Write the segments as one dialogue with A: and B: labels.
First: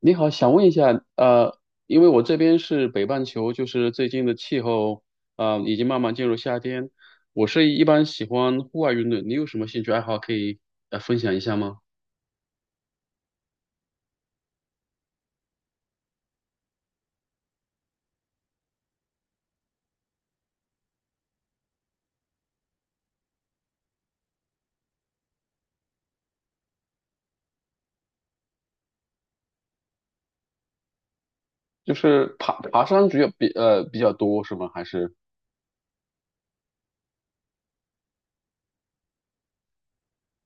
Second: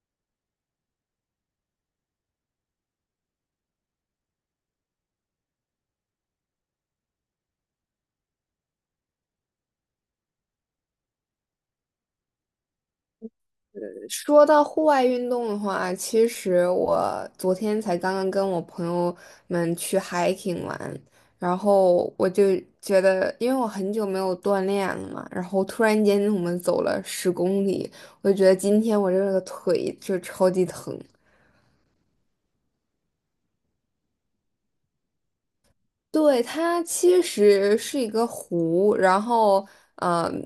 A: 你好，想问一下，因为我这边是北半球，就是最近的气候，已经慢慢进入夏天。我是一般喜欢户外运动，你有什么兴趣爱好可以分享一下吗？
B: 说到户外运动的话，其实我昨天才刚刚跟我朋友们去 hiking 玩，然后我就觉得，因为我很久没有锻炼了嘛，然后突然间我们走了10公里，我就觉得今天我这个腿就超级疼。
A: 就是爬山主要比较多是吗？还是
B: 对，它其实是一个湖，然后，嗯，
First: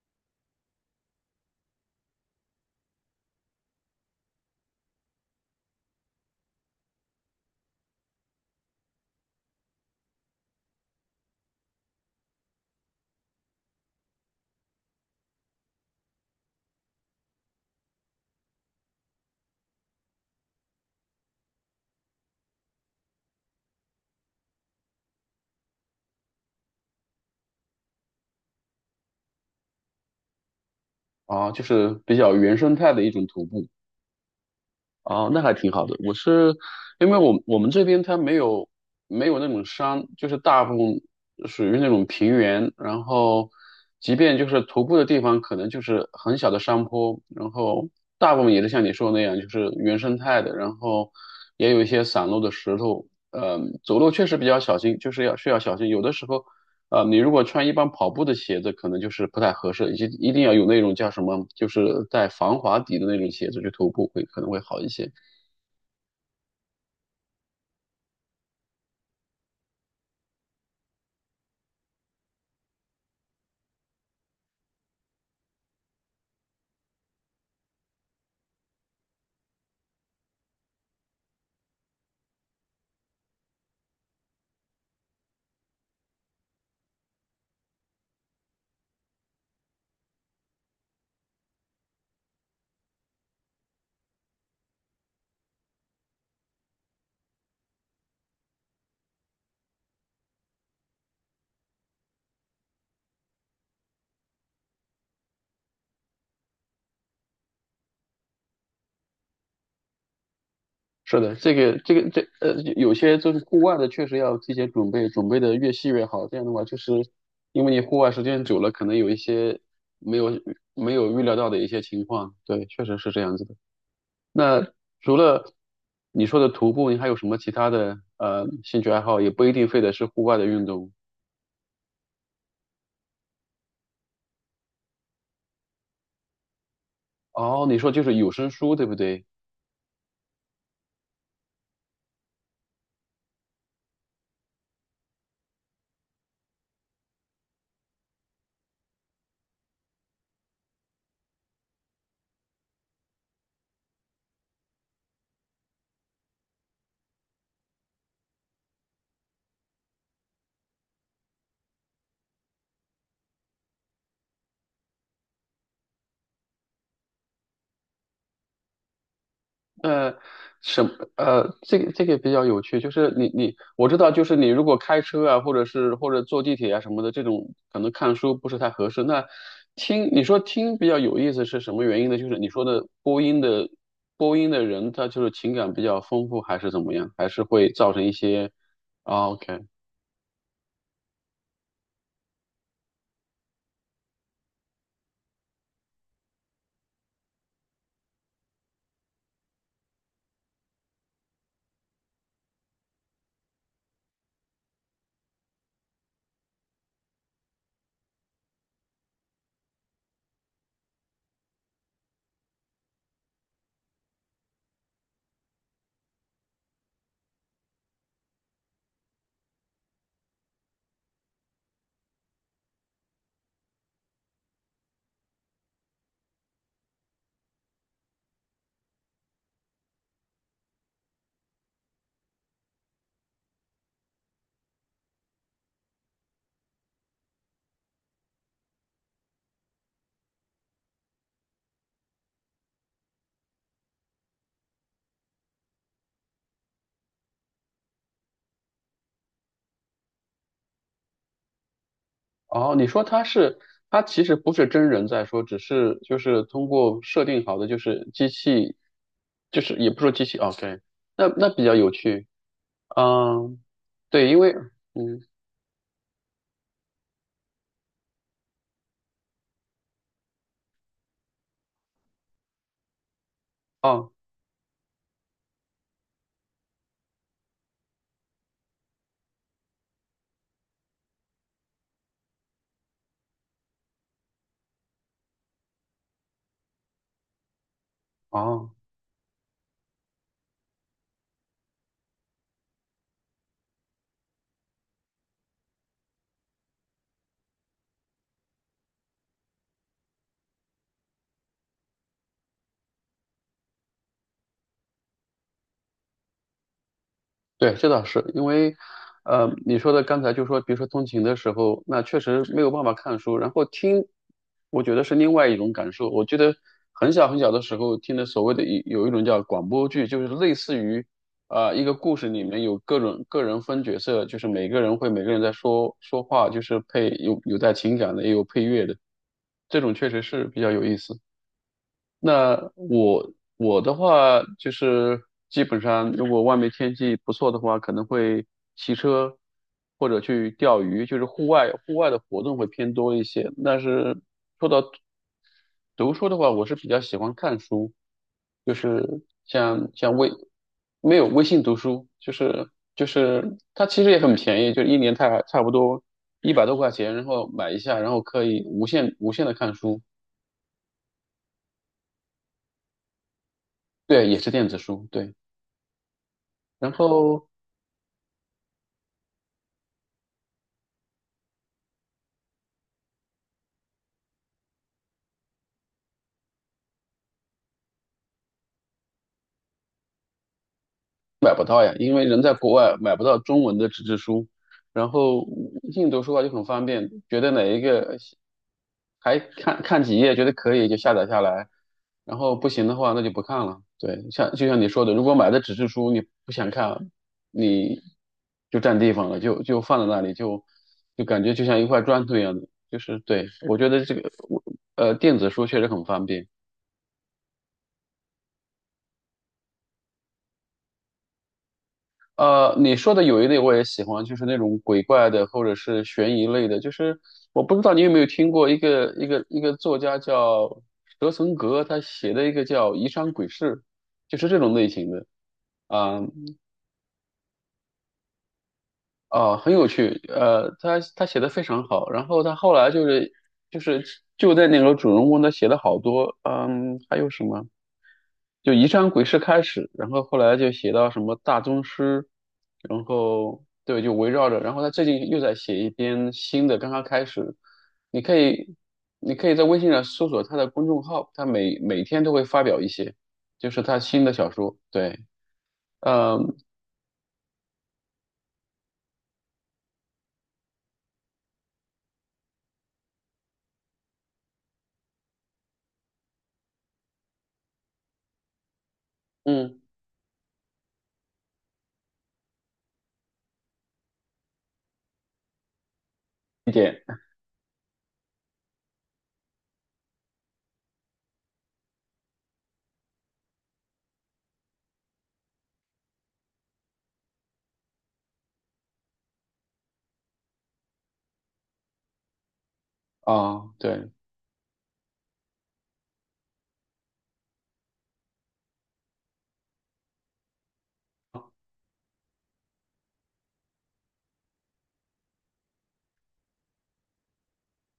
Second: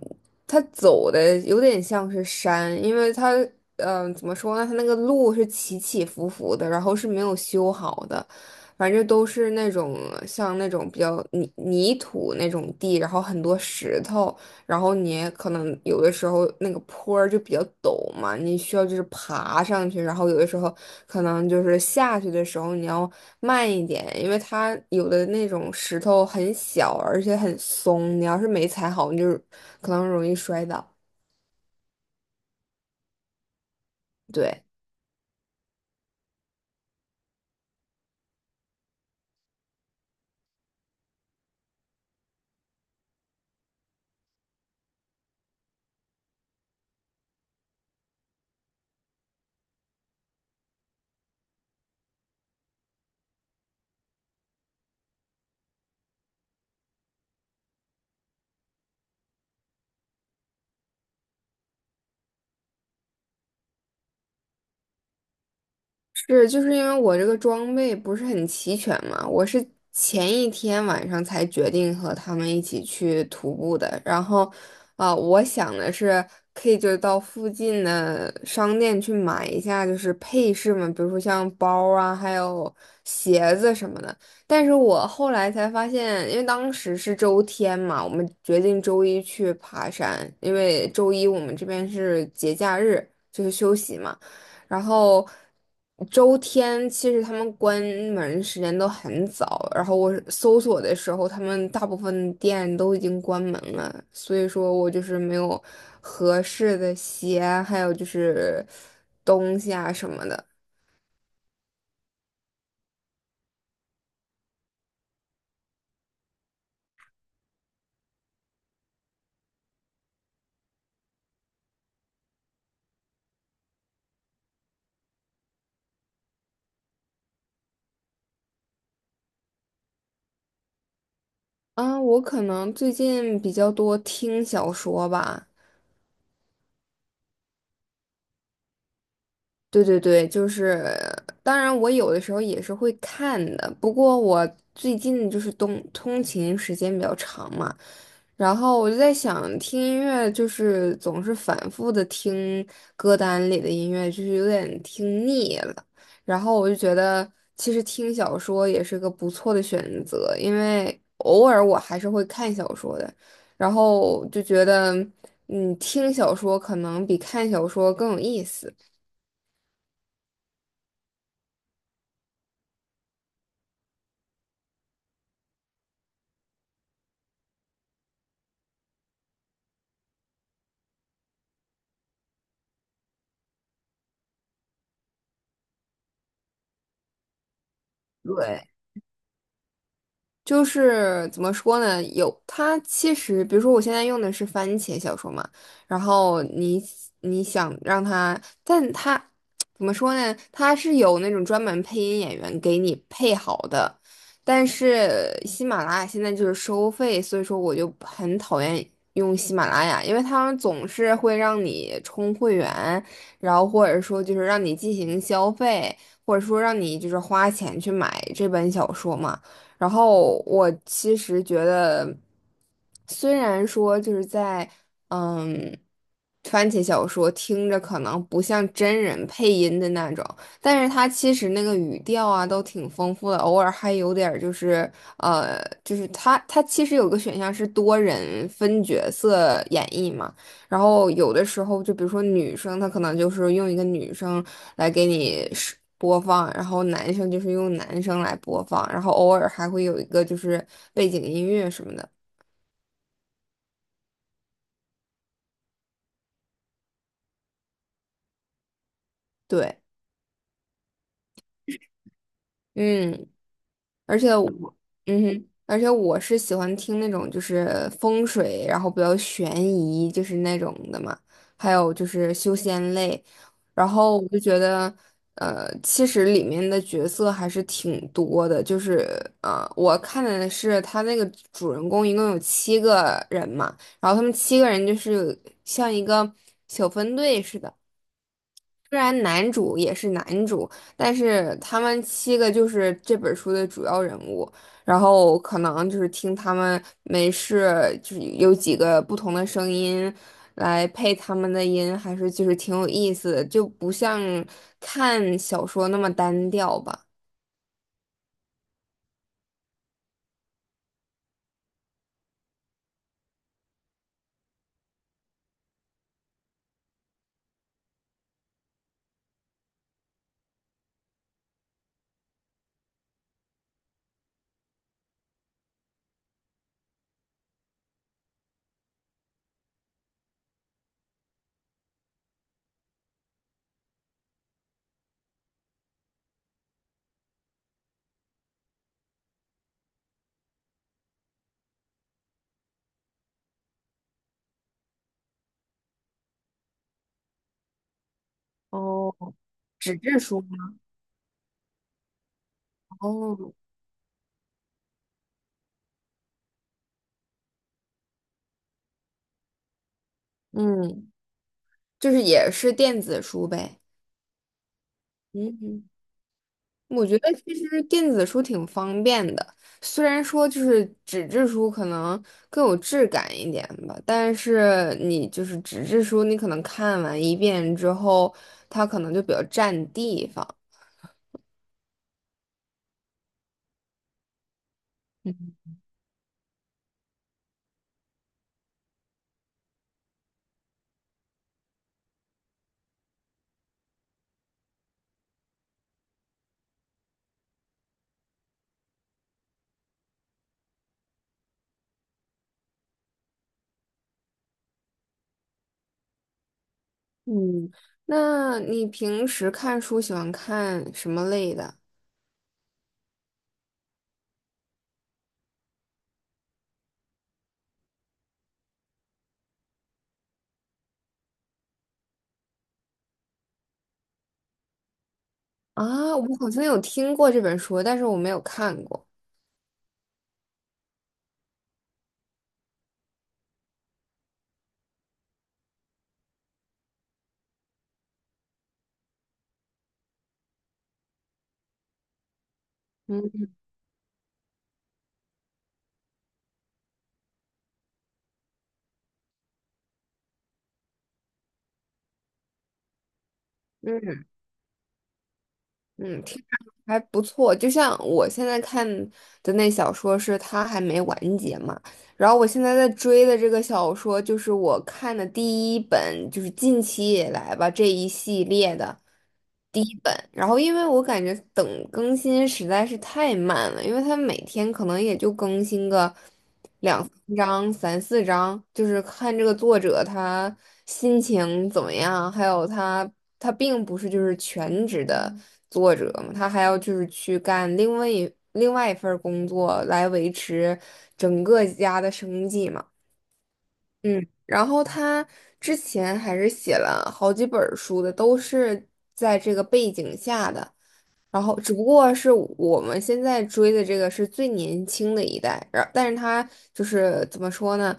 B: 它走的有点像是山，因为它，怎么说呢？它那个路是起起伏伏的，然后是没有修好的，反正都是那种像那种比较泥土那种地，然后很多石头，然后你可能有的时候那个坡儿就比较陡嘛，你需要就是爬上去，然后有的时候可能就是下去的时候你要慢一点，因为它有的那种石头很小，而且很松，你要是没踩好，你就可能容易摔倒。
A: 啊，就是比较原生态的一种徒步？
B: 对。
A: 哦，那还挺好的。我是因为我们这边它没有那种山，就是大部分属于那种平原，然后即便就是徒步的地方，可能就是很小的山坡，然后大部分也是像你说的那样，就是原生态的，然后也有一些散落的石头。走路确实比较小心，就是需要小心。有的时候啊，你如果穿一般跑步的鞋子，可能就是不太合适，一定要有那种叫什么，就是带防滑底的那种鞋子去徒步会可能会好一些。
B: 是，就是因为我这个装备不是很齐全嘛，我是前一天晚上才决定和他们一起去徒步的。然后，我想的是可以就到附近的商店去买一下，就是配饰嘛，比如说像包啊，还有鞋子什么的。但是我后来才发现，因为当时是周天嘛，我们决定周一去爬山，因为周一我们这边是节假日，就是休息嘛。然后周天其实他们关门时间都很早，然后我搜索的时候，他们大部分店都已经关门了，所以说我就是没有合适的鞋，还有就是东西啊什么的。
A: 是的，这个,有些就是户外的，确实要提前准备，准备的越细越好。这样的话，就是因为你户外时间久了，可能有一些没有没有预料到的一些情况。对，确实是这样子的。那除了你说的徒步，你还有什么其他的兴趣爱好？也不一定非得是户外的运动。
B: 我可能最近比较多听小说吧。
A: 哦，你说就是有声书，对不对？
B: 对对对，就是，当然我有的时候也是会看的，不过我最近就是通勤时间比较长嘛，然后我就在想，听音乐就是总是反复的听歌单里的音乐，就是有点听腻了。然后我就觉得，其实听小说也是个不错的选择，因为偶尔我还是会看小说的，然后就觉得，听小说可能比看小说更有意思。
A: 呃，什这个这个比较有趣，就是你我知道，就是你如果开车啊，或者是或者坐地铁啊什么的，这种可能看书不是太合适。那听你说听比较有意思是什么原因呢？就是你说的播音的人，他就是情感比较丰富，还是怎么样？还是会造成一些
B: 对。
A: 啊？OK，
B: 就是怎么说呢？有它其实，比如说我现在用的是番茄小说嘛，然后你想让它，但它怎么说呢？它是有那种专门配音演员给你配好的，但是喜马拉雅现在就是收费，所以说我就很讨厌用喜马拉雅，因为他们总是会让你充会员，然后或者说就是让你进行消费，或者说让你就是花钱去买这本小说嘛。然后我其实觉得，虽然说就是在嗯番茄小说听着可能不像真人配音的那种，但是它其实那个语调啊都挺丰富的，偶尔还有点儿就是，就是它其实有个选项是多人分角色演绎嘛。然后有的时候，就比如说女生，她可能就是用一个女生来给你是播放，然后男生就是用男生来播放，然后偶尔还会有一个就是背景音乐什么的。
A: 哦，你说他是，他其实不是真人在说，只是就是通过设定好的，就是机器，就是
B: 对，
A: 也不说机器哦，OK，那那比较有趣，
B: 嗯。
A: 嗯，
B: 而
A: 对，
B: 且
A: 因为，
B: 我，
A: 嗯，
B: 嗯哼，而且我是喜欢听那种就是风水，然后比较悬疑，就是那种的嘛，还有就是修仙类，然
A: 哦
B: 后我就觉得，其实里面的角色还是挺多的，就是，我看的是他那个主人公一共有七个人嘛，然后他们七个人就是像一个小分队似的。
A: 哦。
B: 虽然男主也是男主，但是他们七个就是这本书的主要人物。然后可能就是听他们没事，就是有几个不同的声音来配他们的音，还是就是挺有意思的，就不像看小说那么单调吧。
A: 对，这倒是因为，你说的刚才就说，比如说通勤的时候，那确实没有办法看书，然后听，我觉得是另外一种感受。我觉得很小很小的时候听的所谓的一有一种叫广播剧，就是类似于，啊、一个故事里面有各种个人分角色，就是每个人在说说话，就是配有带情感的，也有配乐的，这种确实是比较有意思。那我的话就是基本上，如果外面天气不错的话，可能会骑车或者去钓鱼，就是户外的活动会偏多一些。但是读书的话，我是比较喜欢看书，就是
B: 哦，
A: 像
B: 纸
A: 像
B: 质
A: 微
B: 书吗？
A: 没有微信读书，就是就
B: 哦，
A: 是它其实也很便宜，就一年差不多100多块钱，然后买一下，然后可以无限的看书，
B: 嗯，就是也是电子书呗。
A: 对，也是电子书，对。
B: 嗯。
A: 然
B: 我觉得
A: 后
B: 其实电子书挺方便的，虽然说就是纸质书可能更有质感一点吧，但是你就是纸质书，你可能看完一遍之后，它可能就比较占地方。
A: 买不到呀，因为人在国外买不到中文的纸质书，然后硬读书的话就很方便，觉得哪一个还看看几页，觉得可以就下载下来，然后不行的话那就不看了。对，像就像你说的，如果买的纸质书你不想看，你就占地方了，就放在那里，就感觉就像一块砖头一样的，就是对，我觉得这个电子书确实很方便。
B: 嗯，那你平时看书喜欢看什么类的？
A: 呃，你说的有一类我也喜欢，就是那种鬼怪的或者是悬疑类的。就是我不知道你有没有听过一个作家叫蛇存格，他写的一个叫《疑山鬼事》，就是这种类型的啊
B: 我好像有听过这本书，但是我没有看过。
A: 啊、很有趣。呃，他写的非常好，然后他后来就是就在那个主人公他写了好多，嗯，还有什么？就《宜山鬼事》开始，然后后来就写到什么大宗师，然后对，就围绕着，然后他最近又在写一篇新的，刚刚开始，你可以你可以在微信上搜索他的公众号，他每天都会发表一些，就是他
B: 嗯。
A: 新的小说，对，
B: 嗯，听着
A: 嗯
B: 还不错。就像我现在看的那小说是它还没完结嘛，然后我现在在追的这个小说就是我看的第一本，就是近期以来吧这一系列的。
A: 嗯，
B: 第一本，然后因为我感觉等更新实在是太慢了，因为他每天可能也就更新个
A: 一点
B: 两三章、三四章，就是看这个作者他心情怎么样，还有他他并不是就是全职的作者嘛，他还要就是去干另外一份儿工作来维持整个家的生计嘛。
A: 啊，对。
B: 嗯，然后他之前还是写了好几本儿书的，都是在这个背景下的。然后只不过是我们现在追的这个是最年轻的一代，但是他就是怎么说呢？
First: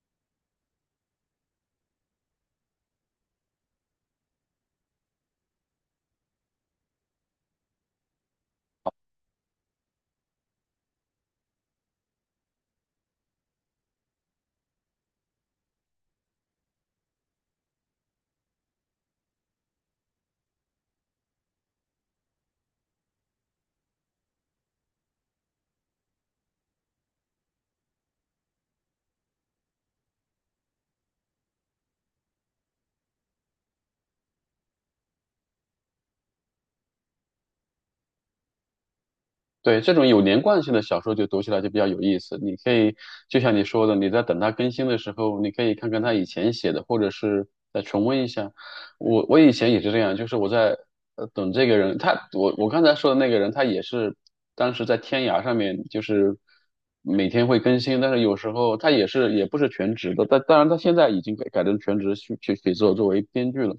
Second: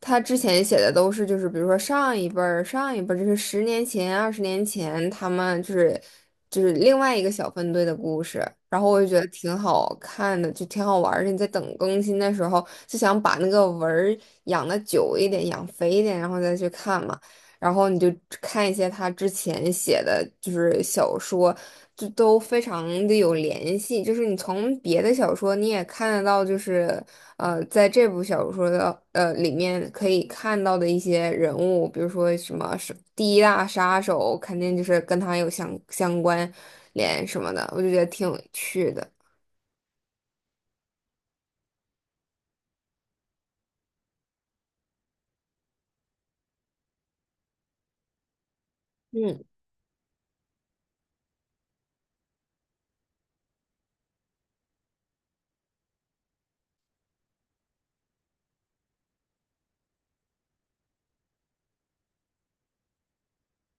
B: 他之前写的都是就是比如说上一辈儿、上一辈儿，就是十年前、20年前他们就是另外一个小分队的故事，然后我就觉得挺好看的，就挺好玩儿的。你在等更新的时候，就想把那个文儿养的久一点、养肥一点，然后再去看嘛。然后你就看一些他之前写的，就是小说，就都非常的有联系。就是你从别的小说你也看得到，就是，在这部小说的里面可以看到的一些人物，比如说什么是第一大杀手，肯定就是跟他有相关联什么的，我就觉得挺有趣的。
A: 对，这种有连贯性的小说就读起来就比较有意思。你可以就像你说的，你在等它更新的时候，你可以看看他以前写的，或者是再重温一下。我
B: 嗯
A: 以前也是这样，就是我在等这个人，他我刚才说的那个人，他也是当时在天涯上面，就是每天会更新，但是有时候他也是也不是全职的，但当然他现在已经改成全职去写作作为编剧了。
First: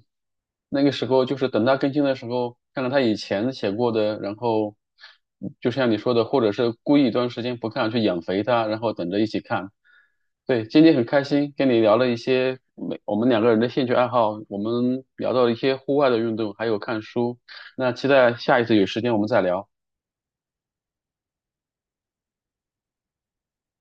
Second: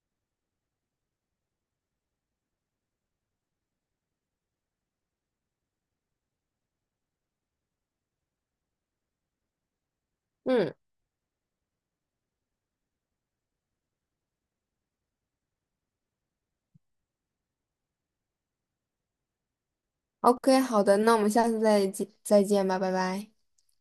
A: 那个时候就是等他更新的时候，看看他以前写过的，然后就像你说的，或者是故意一段时间不看，去养肥它，然后等着一起看。对，
B: 嗯
A: 今天很开心跟你聊了一些每我们两个人的兴趣爱好，我们聊到了一些户外的运动，还有看书。那期待下一次有时间我们再聊。
B: ，OK，好的，那我们下次再见再见吧，拜拜。